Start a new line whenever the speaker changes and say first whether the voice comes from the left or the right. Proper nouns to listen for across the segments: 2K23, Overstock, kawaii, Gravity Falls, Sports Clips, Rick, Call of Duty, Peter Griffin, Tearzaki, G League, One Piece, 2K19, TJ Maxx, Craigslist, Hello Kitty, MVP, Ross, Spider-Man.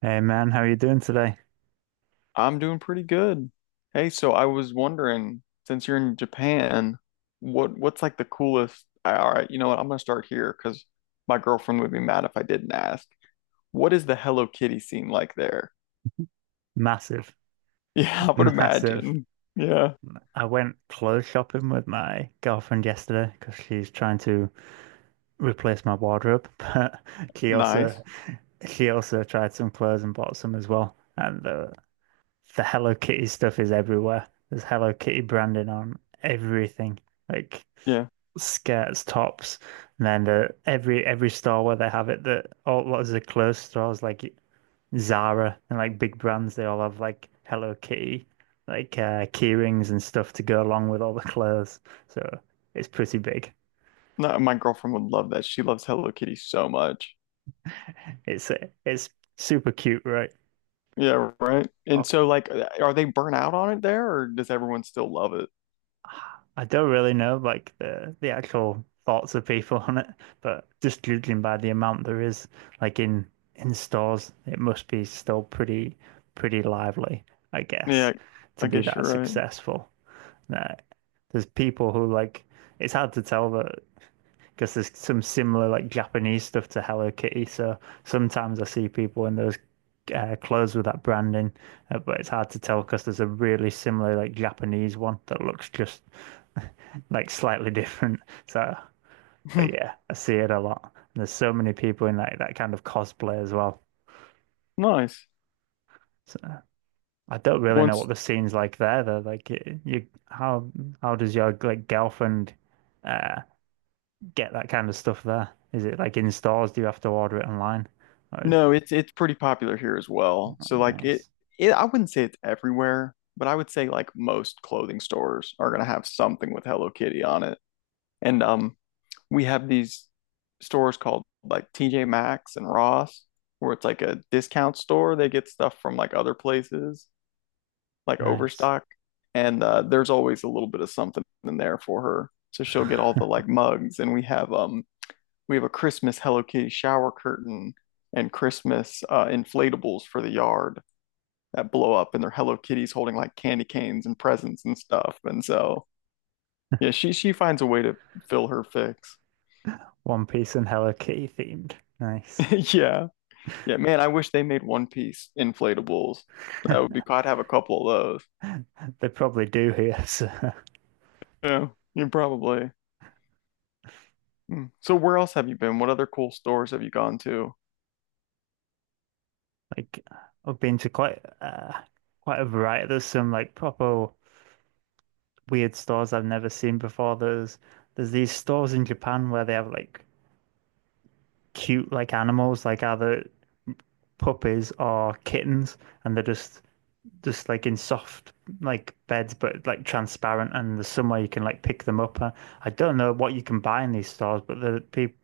right: Hey man, how are you doing today?
left: I'm doing pretty good. Hey, so I was wondering, since you're in Japan, what's like the coolest? All right, you know what? I'm gonna start here because my girlfriend would be mad if I didn't ask. What is the Hello Kitty scene like there?
right: Massive,
left: Yeah, I would
right: massive.
left: imagine. Yeah,
right: I went clothes shopping with my girlfriend yesterday because she's trying to replace my wardrobe, but she also
left: nice.
right: she also tried some clothes and bought some as well. And the Hello Kitty stuff is everywhere. There's Hello Kitty branding on everything. Like
left: Yeah,
right: skirts, tops, and then the every store where they have it, the all lots of the clothes stores like Zara and like big brands, they all have like Hello Kitty, like key rings and stuff to go along with all the clothes. So it's pretty big.
left: no, my girlfriend would love that. She loves Hello Kitty so much.
right: It's it's super cute, right?
left: Yeah, right. And so, like, are they burnt out on it there, or does everyone still love it?
right: I don't really know like the actual thoughts of people on it, but just judging by the amount there is like in stores, it must be still pretty lively, I guess,
left: Yeah,
right: to
left: I
right: be
left: guess
right: that
left: you're
right: successful. Nah, there's people who like it's hard to tell that because there's some similar like Japanese stuff to Hello Kitty, so sometimes I see people in those clothes with that branding, but it's hard to tell because there's a really similar like Japanese one that looks just like slightly different. So, but
left: right.
right: yeah, I see it a lot. And there's so many people in like that kind of cosplay as well.
left: Nice.
right: So I don't really know what
left: Once.
right: the scene's like there though. Like you, how does your like girlfriend uh get that kind of stuff there? Is it like in stores? Do you have to order it online? Or is
left: No, it's pretty popular here as well.
right: oh,
left: So like it,
right: nice,
left: it I wouldn't say it's everywhere, but I would say like most clothing stores are gonna have something with Hello Kitty on it. And we have these stores called like TJ Maxx and Ross, where it's like a discount store. They get stuff from like other places, like
right: nice.
left: Overstock. And there's always a little bit of something in there for her. So she'll get all the like mugs, and we have a Christmas Hello Kitty shower curtain and Christmas inflatables for the yard that blow up, and they're Hello Kitties holding like candy canes and presents and stuff. And so, yeah, she finds a way to fill her fix.
right: One Piece and Hello Kitty themed. Nice.
left: Yeah, yeah, man, I wish they made One Piece inflatables. That would be cool. I'd have a couple of those.
right: They probably do here. So
left: Yeah, you probably. Hmm. So where else have you been? What other cool stores have you gone to?
right: like I've been to quite a variety. There's some like proper weird stores I've never seen before. There's these stores in Japan where they have like cute like animals, like either puppies or kittens, and they're just like in soft like beds, but like transparent, and there's somewhere you can like pick them up. I don't know what you can buy in these stores, but the people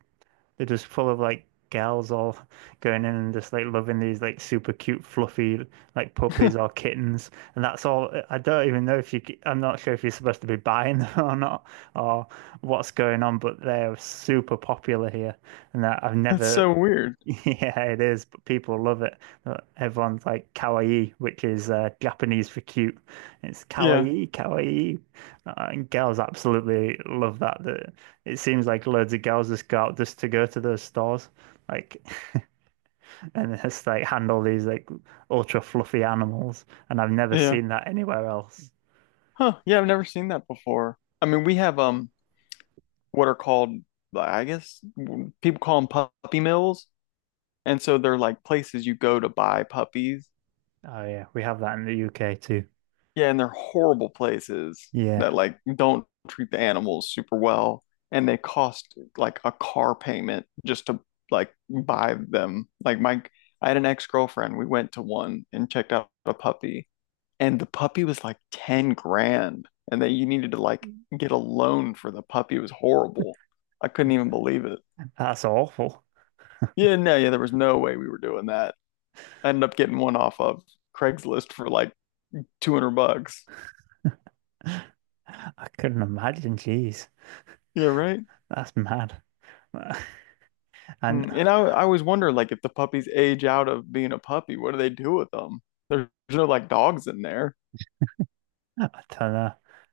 right: they're just full of like gals all going in and just like loving these like super cute, fluffy like puppies or kittens. And that's all. I don't even know if you, I I'm not sure if you're supposed to be buying them or not or what's going on, but they're super popular here. And I've
left: That's
right: never
left: so weird.
right: yeah, it is, but people love it. Everyone's like kawaii, which is Japanese for cute. It's
left: Yeah,
right: kawaii, kawaii. And girls absolutely love that. That it seems like loads of girls just go out just to go to those stores, like, and just like handle these like ultra fluffy animals. And I've never
left: yeah.
right: seen that anywhere else.
left: Huh. Yeah, I've never seen that before. I mean, we have what are called, I guess, people call them puppy mills. And so they're like places you go to buy puppies.
right: Oh yeah, we have that in the UK too.
left: Yeah, and they're horrible places that
right: Yeah,
left: like don't treat the animals super well. And they cost like a car payment just to like buy them. Like I had an ex-girlfriend. We went to one and checked out a puppy, and the puppy was like 10 grand. And then you needed to like get a loan for the puppy. It was horrible. I couldn't even believe it.
right: that's awful.
left: Yeah, no, yeah, there was no way we were doing that. I ended up getting one off of Craigslist for like $200.
right: I couldn't imagine. Jeez,
left: Yeah, right.
right: that's mad. And
left: Mm, and I always wonder, like, if the puppies age out of being a puppy, what do they do with them? There's no like dogs in there.
right: I don't know.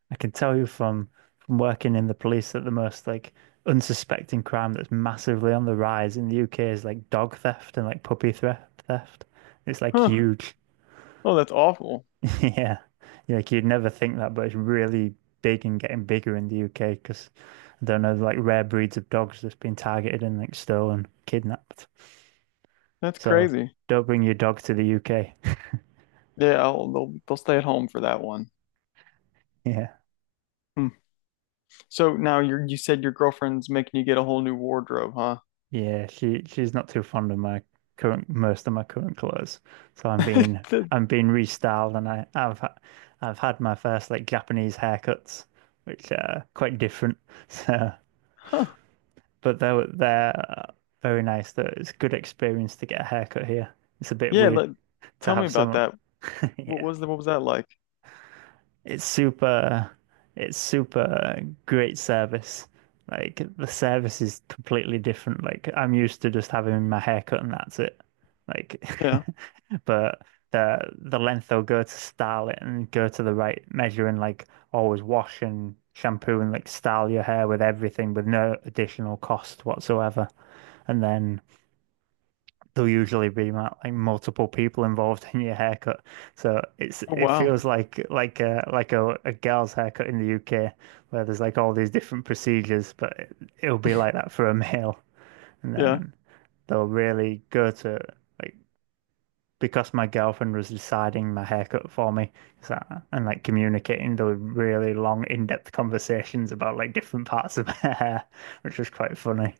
right: I can tell you from working in the police that the most like unsuspecting crime that's massively on the rise in the UK is like dog theft and like puppy theft. Theft. It's like
left: Huh.
right: huge.
left: Oh, that's awful.
right: Yeah. Yeah, like you'd never think that, but it's really big and getting bigger in the UK because I don't know, like rare breeds of dogs that's been targeted and like stolen, kidnapped.
left: That's
right: So
left: crazy.
right: don't bring your dog to the UK.
left: Yeah, they'll stay at home for that one.
right: Yeah.
left: Hmm. So now you said your girlfriend's making you get a whole new wardrobe, huh?
right: Yeah, she's not too fond of my current most of my current clothes. So
left: The-
right: I'm being restyled and I've had my first like Japanese haircuts, which are quite different. So,
left: Huh.
right: but they're very nice. Though it's a good experience to get a haircut here. It's a bit
left: Yeah.
right: weird to
left: Tell me
right: have
left: about
right: someone.
left: that. What
right: Yeah.
left: was the, what was that like?
right: It's super, it's super great service. Like the service is completely different. Like I'm used to just having my hair cut and that's it. Like,
left: Yeah.
right: but the length they'll go to style it and go to the right measure and like always wash and shampoo and like style your hair with everything with no additional cost whatsoever. And then there'll usually be like multiple people involved in your haircut. So it's
left: Oh,
right: it
left: wow.
right: feels like like a girl's haircut in the UK where there's like all these different procedures, but it'll be like that for a male. And
left: Yeah.
right: then they'll really go to like because my girlfriend was deciding my haircut for me, so, and like communicating the really long in-depth conversations about like different parts of her hair, which was quite funny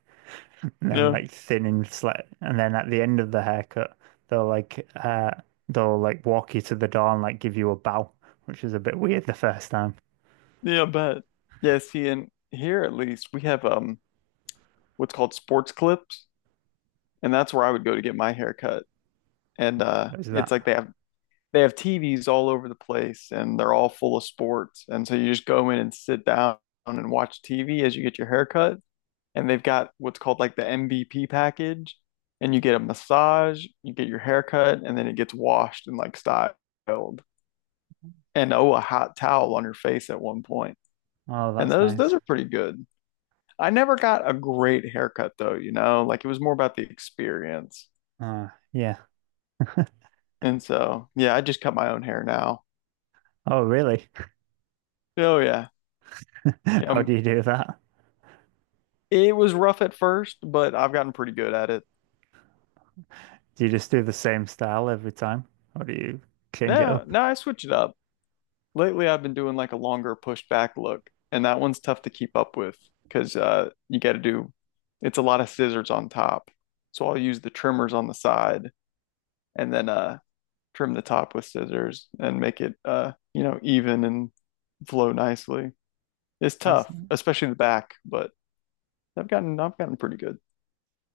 right: and then
left: Yeah.
right: like thin and slit. And then at the end of the haircut, they'll like uh they'll like walk you to the door and like give you a bow, which is a bit weird the first time.
left: Yeah, but yeah, see, and here at least we have what's called sports clips, and that's where I would go to get my haircut. And
right: It was
left: it's
right: that.
left: like they have TVs all over the place, and they're all full of sports. And so you just go in and sit down and watch TV as you get your haircut. And they've got what's called like the MVP package, and you get a massage, you get your haircut, and then it gets washed and like styled. And oh, a hot towel on your face at one point.
right: Oh,
left: And
right: that's
left: those
right: nice.
left: are pretty good. I never got a great haircut though, like it was more about the experience.
right: Uh, yeah.
left: And so, yeah, I just cut my own hair now.
right: Oh, really?
left: Oh yeah. Yeah.
right: How do you do that?
left: It was rough at first, but I've gotten pretty good at it.
right: Do you just do the same style every time, or do you change it
left: No,
right: up?
left: no, I switch it up. Lately, I've been doing like a longer pushed back look, and that one's tough to keep up with because you got to do it's a lot of scissors on top. So I'll use the trimmers on the side, and then trim the top with scissors and make it even and flow nicely. It's
right: That's
left: tough, especially the back, but I've gotten pretty good.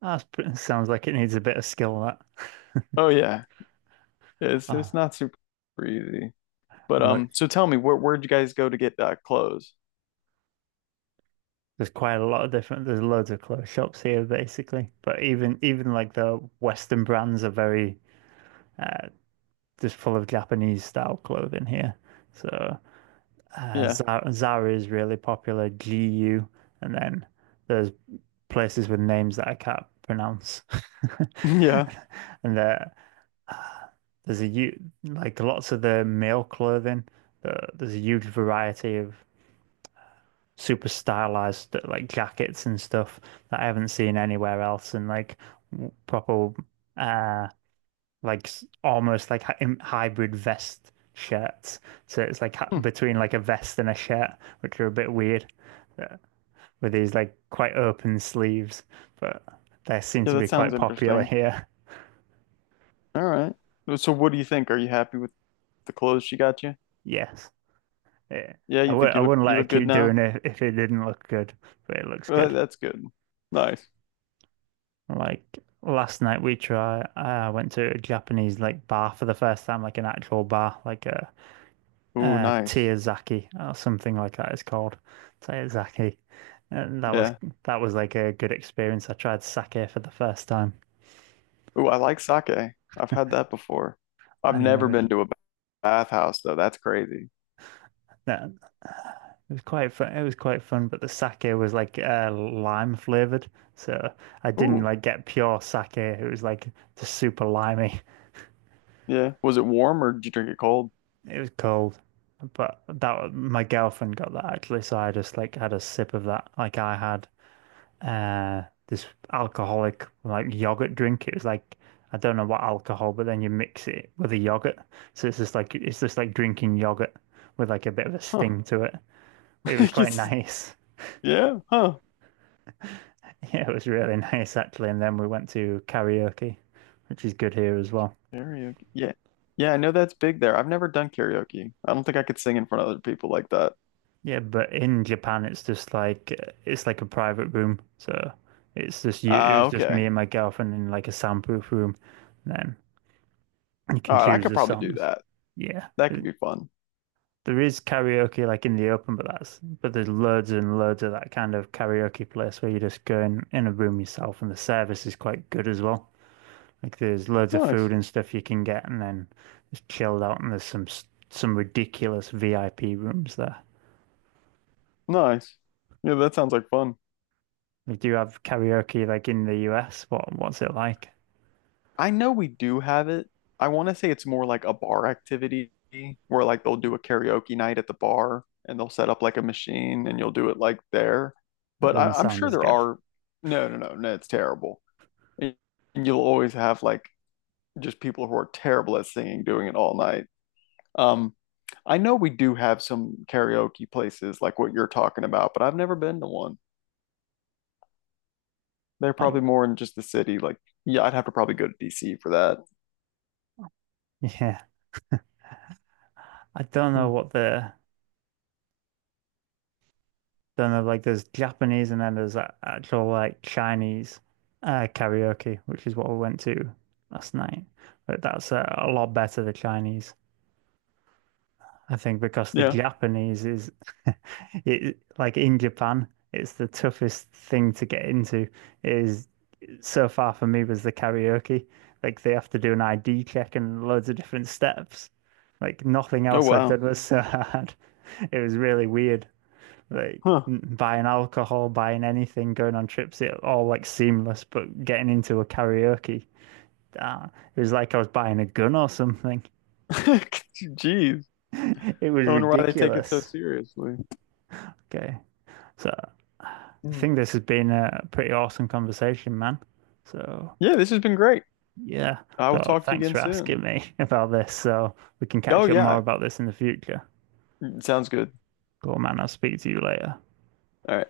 right: that's pretty, sounds like it needs a bit of skill. That.
left: Oh yeah, it's
right: Oh,
left: it's not super easy. But
right: and look,
left: so tell me, where'd you guys go to get clothes?
right: there's quite a lot of different. There's loads of clothes shops here, basically. But even like the Western brands are very uh, just full of Japanese style clothing here. So
left: Yeah,
right: Zara is really popular, GU, and then there's places with names that I can't pronounce.
left: yeah,
right: And there, uh, there's a like lots of the male clothing. There's a huge variety of super stylized like jackets and stuff that I haven't seen anywhere else, and like proper uh like almost like hybrid vest shirts. So it's like
left: hmm.
right: between like a vest and a shirt, which are a bit weird, uh, with these like quite open sleeves, but they seem
left: Yeah,
right: to
left: that
right: be
left: sounds
right: quite popular
left: interesting.
right: here.
left: All right. So what do you think? Are you happy with the clothes she got you?
right: Yes. Yeah.
left: Yeah, you think
right: I
left: you look
right: wouldn't
left: you
right: let it
left: look good
right: keep
left: now?
right: doing it if it didn't look good, but it looks
left: Well,
right: good.
left: that's good. Nice.
right: Like last night we tried, I went to a Japanese like bar for the first time, like an actual bar, like a
left: Ooh, nice.
right: Tearzaki or something like that it's called Tearzaki, and
left: Yeah.
right: that was like a good experience. I tried sake for the first time,
left: Ooh, I like sake. I've had that before. I've
right: and there
left: never
right: was-
left: been to a bathhouse though. That's crazy.
right: that it was quite fun. It was quite fun, but the sake was like lime flavored. So I didn't
left: Ooh,
right: like get pure sake. It was like just super limey.
left: yeah. Was it warm, or did you drink it cold?
right: It was cold, but that my girlfriend got that actually. So I just like had a sip of that. Like I had uh this alcoholic like yogurt drink. It was like I don't know what alcohol, but then you mix it with a yogurt. So it's just like drinking yogurt with like a bit of a
left: Huh.
right: sting to it. It
left: I
right: was quite
left: guess-
right: nice.
left: yeah, huh.
right: Yeah, it was really nice actually. And then we went to karaoke, which is good here as well.
left: Karaoke. Yeah. Yeah, I know that's big there. I've never done karaoke. I don't think I could sing in front of other people like that.
right: Yeah, but in Japan it's just like it's like a private room. So it's just you. It
left: Ah,
right: was just me
left: okay.
right: and my girlfriend in like a soundproof room. And then you can
left: All right, I
right: choose
left: could
right: the
left: probably do
right: songs.
left: that.
right: Yeah.
left: That could be fun.
right: There is karaoke like in the open, but that's but there's loads and loads of that kind of karaoke place where you just go in a room yourself, and the service is quite good as well. Like there's loads of food
left: Nice.
right: and stuff you can get, and then just chilled out. And there's some ridiculous VIP rooms there.
left: Nice. Yeah, that sounds like fun.
right: Like, do you have karaoke like in the US? What what's it like?
left: I know we do have it. I want to say it's more like a bar activity, where like they'll do a karaoke night at the bar and they'll set up like a machine and you'll do it like there.
right: That
left: But I,
right: doesn't
left: I'm
right: sound
left: sure
right: as
left: there
right: good.
left: are. No, no, no, no, it's terrible. And you'll always have like just people who are terrible at singing doing it all night. Um, I know we do have some karaoke places like what you're talking about, but I've never been to one. They're
right: Oh,
left: probably more in just the city. Like, yeah, I'd have to probably go to DC for that.
right: yeah, I don't know
left: Hmm.
right: what the then there's like there's Japanese and then there's actual like Chinese karaoke, which is what we went to last night. But that's a lot better, the Chinese, I think, because the
left: Yeah.
right: Japanese is it like in Japan, it's the toughest thing to get into is so far for me was the karaoke. Like they have to do an ID check and loads of different steps. Like nothing
left: Oh,
right: else I
left: wow.
right: did was so hard. It was really weird like
left: Huh.
right: buying alcohol, buying anything, going on trips, it all like seamless, but getting into a karaoke, ah, it was like I was buying a gun or something.
left: Jeez.
right: It was
left: I wonder why they take it so
right: ridiculous.
left: seriously.
right: Okay. So I
left: Hmm.
right: think this has been a pretty awesome conversation, man. So
left: Yeah, this has been great.
right: yeah.
left: I will
right: So
left: talk to you
right: thanks
left: again
right: for
left: soon.
right: asking me about this. So we can
left: Oh,
right: catch up more
left: yeah.
right: about this in the future.
left: Sounds good.
right: Cool, man. I'll speak to you later.
left: All right.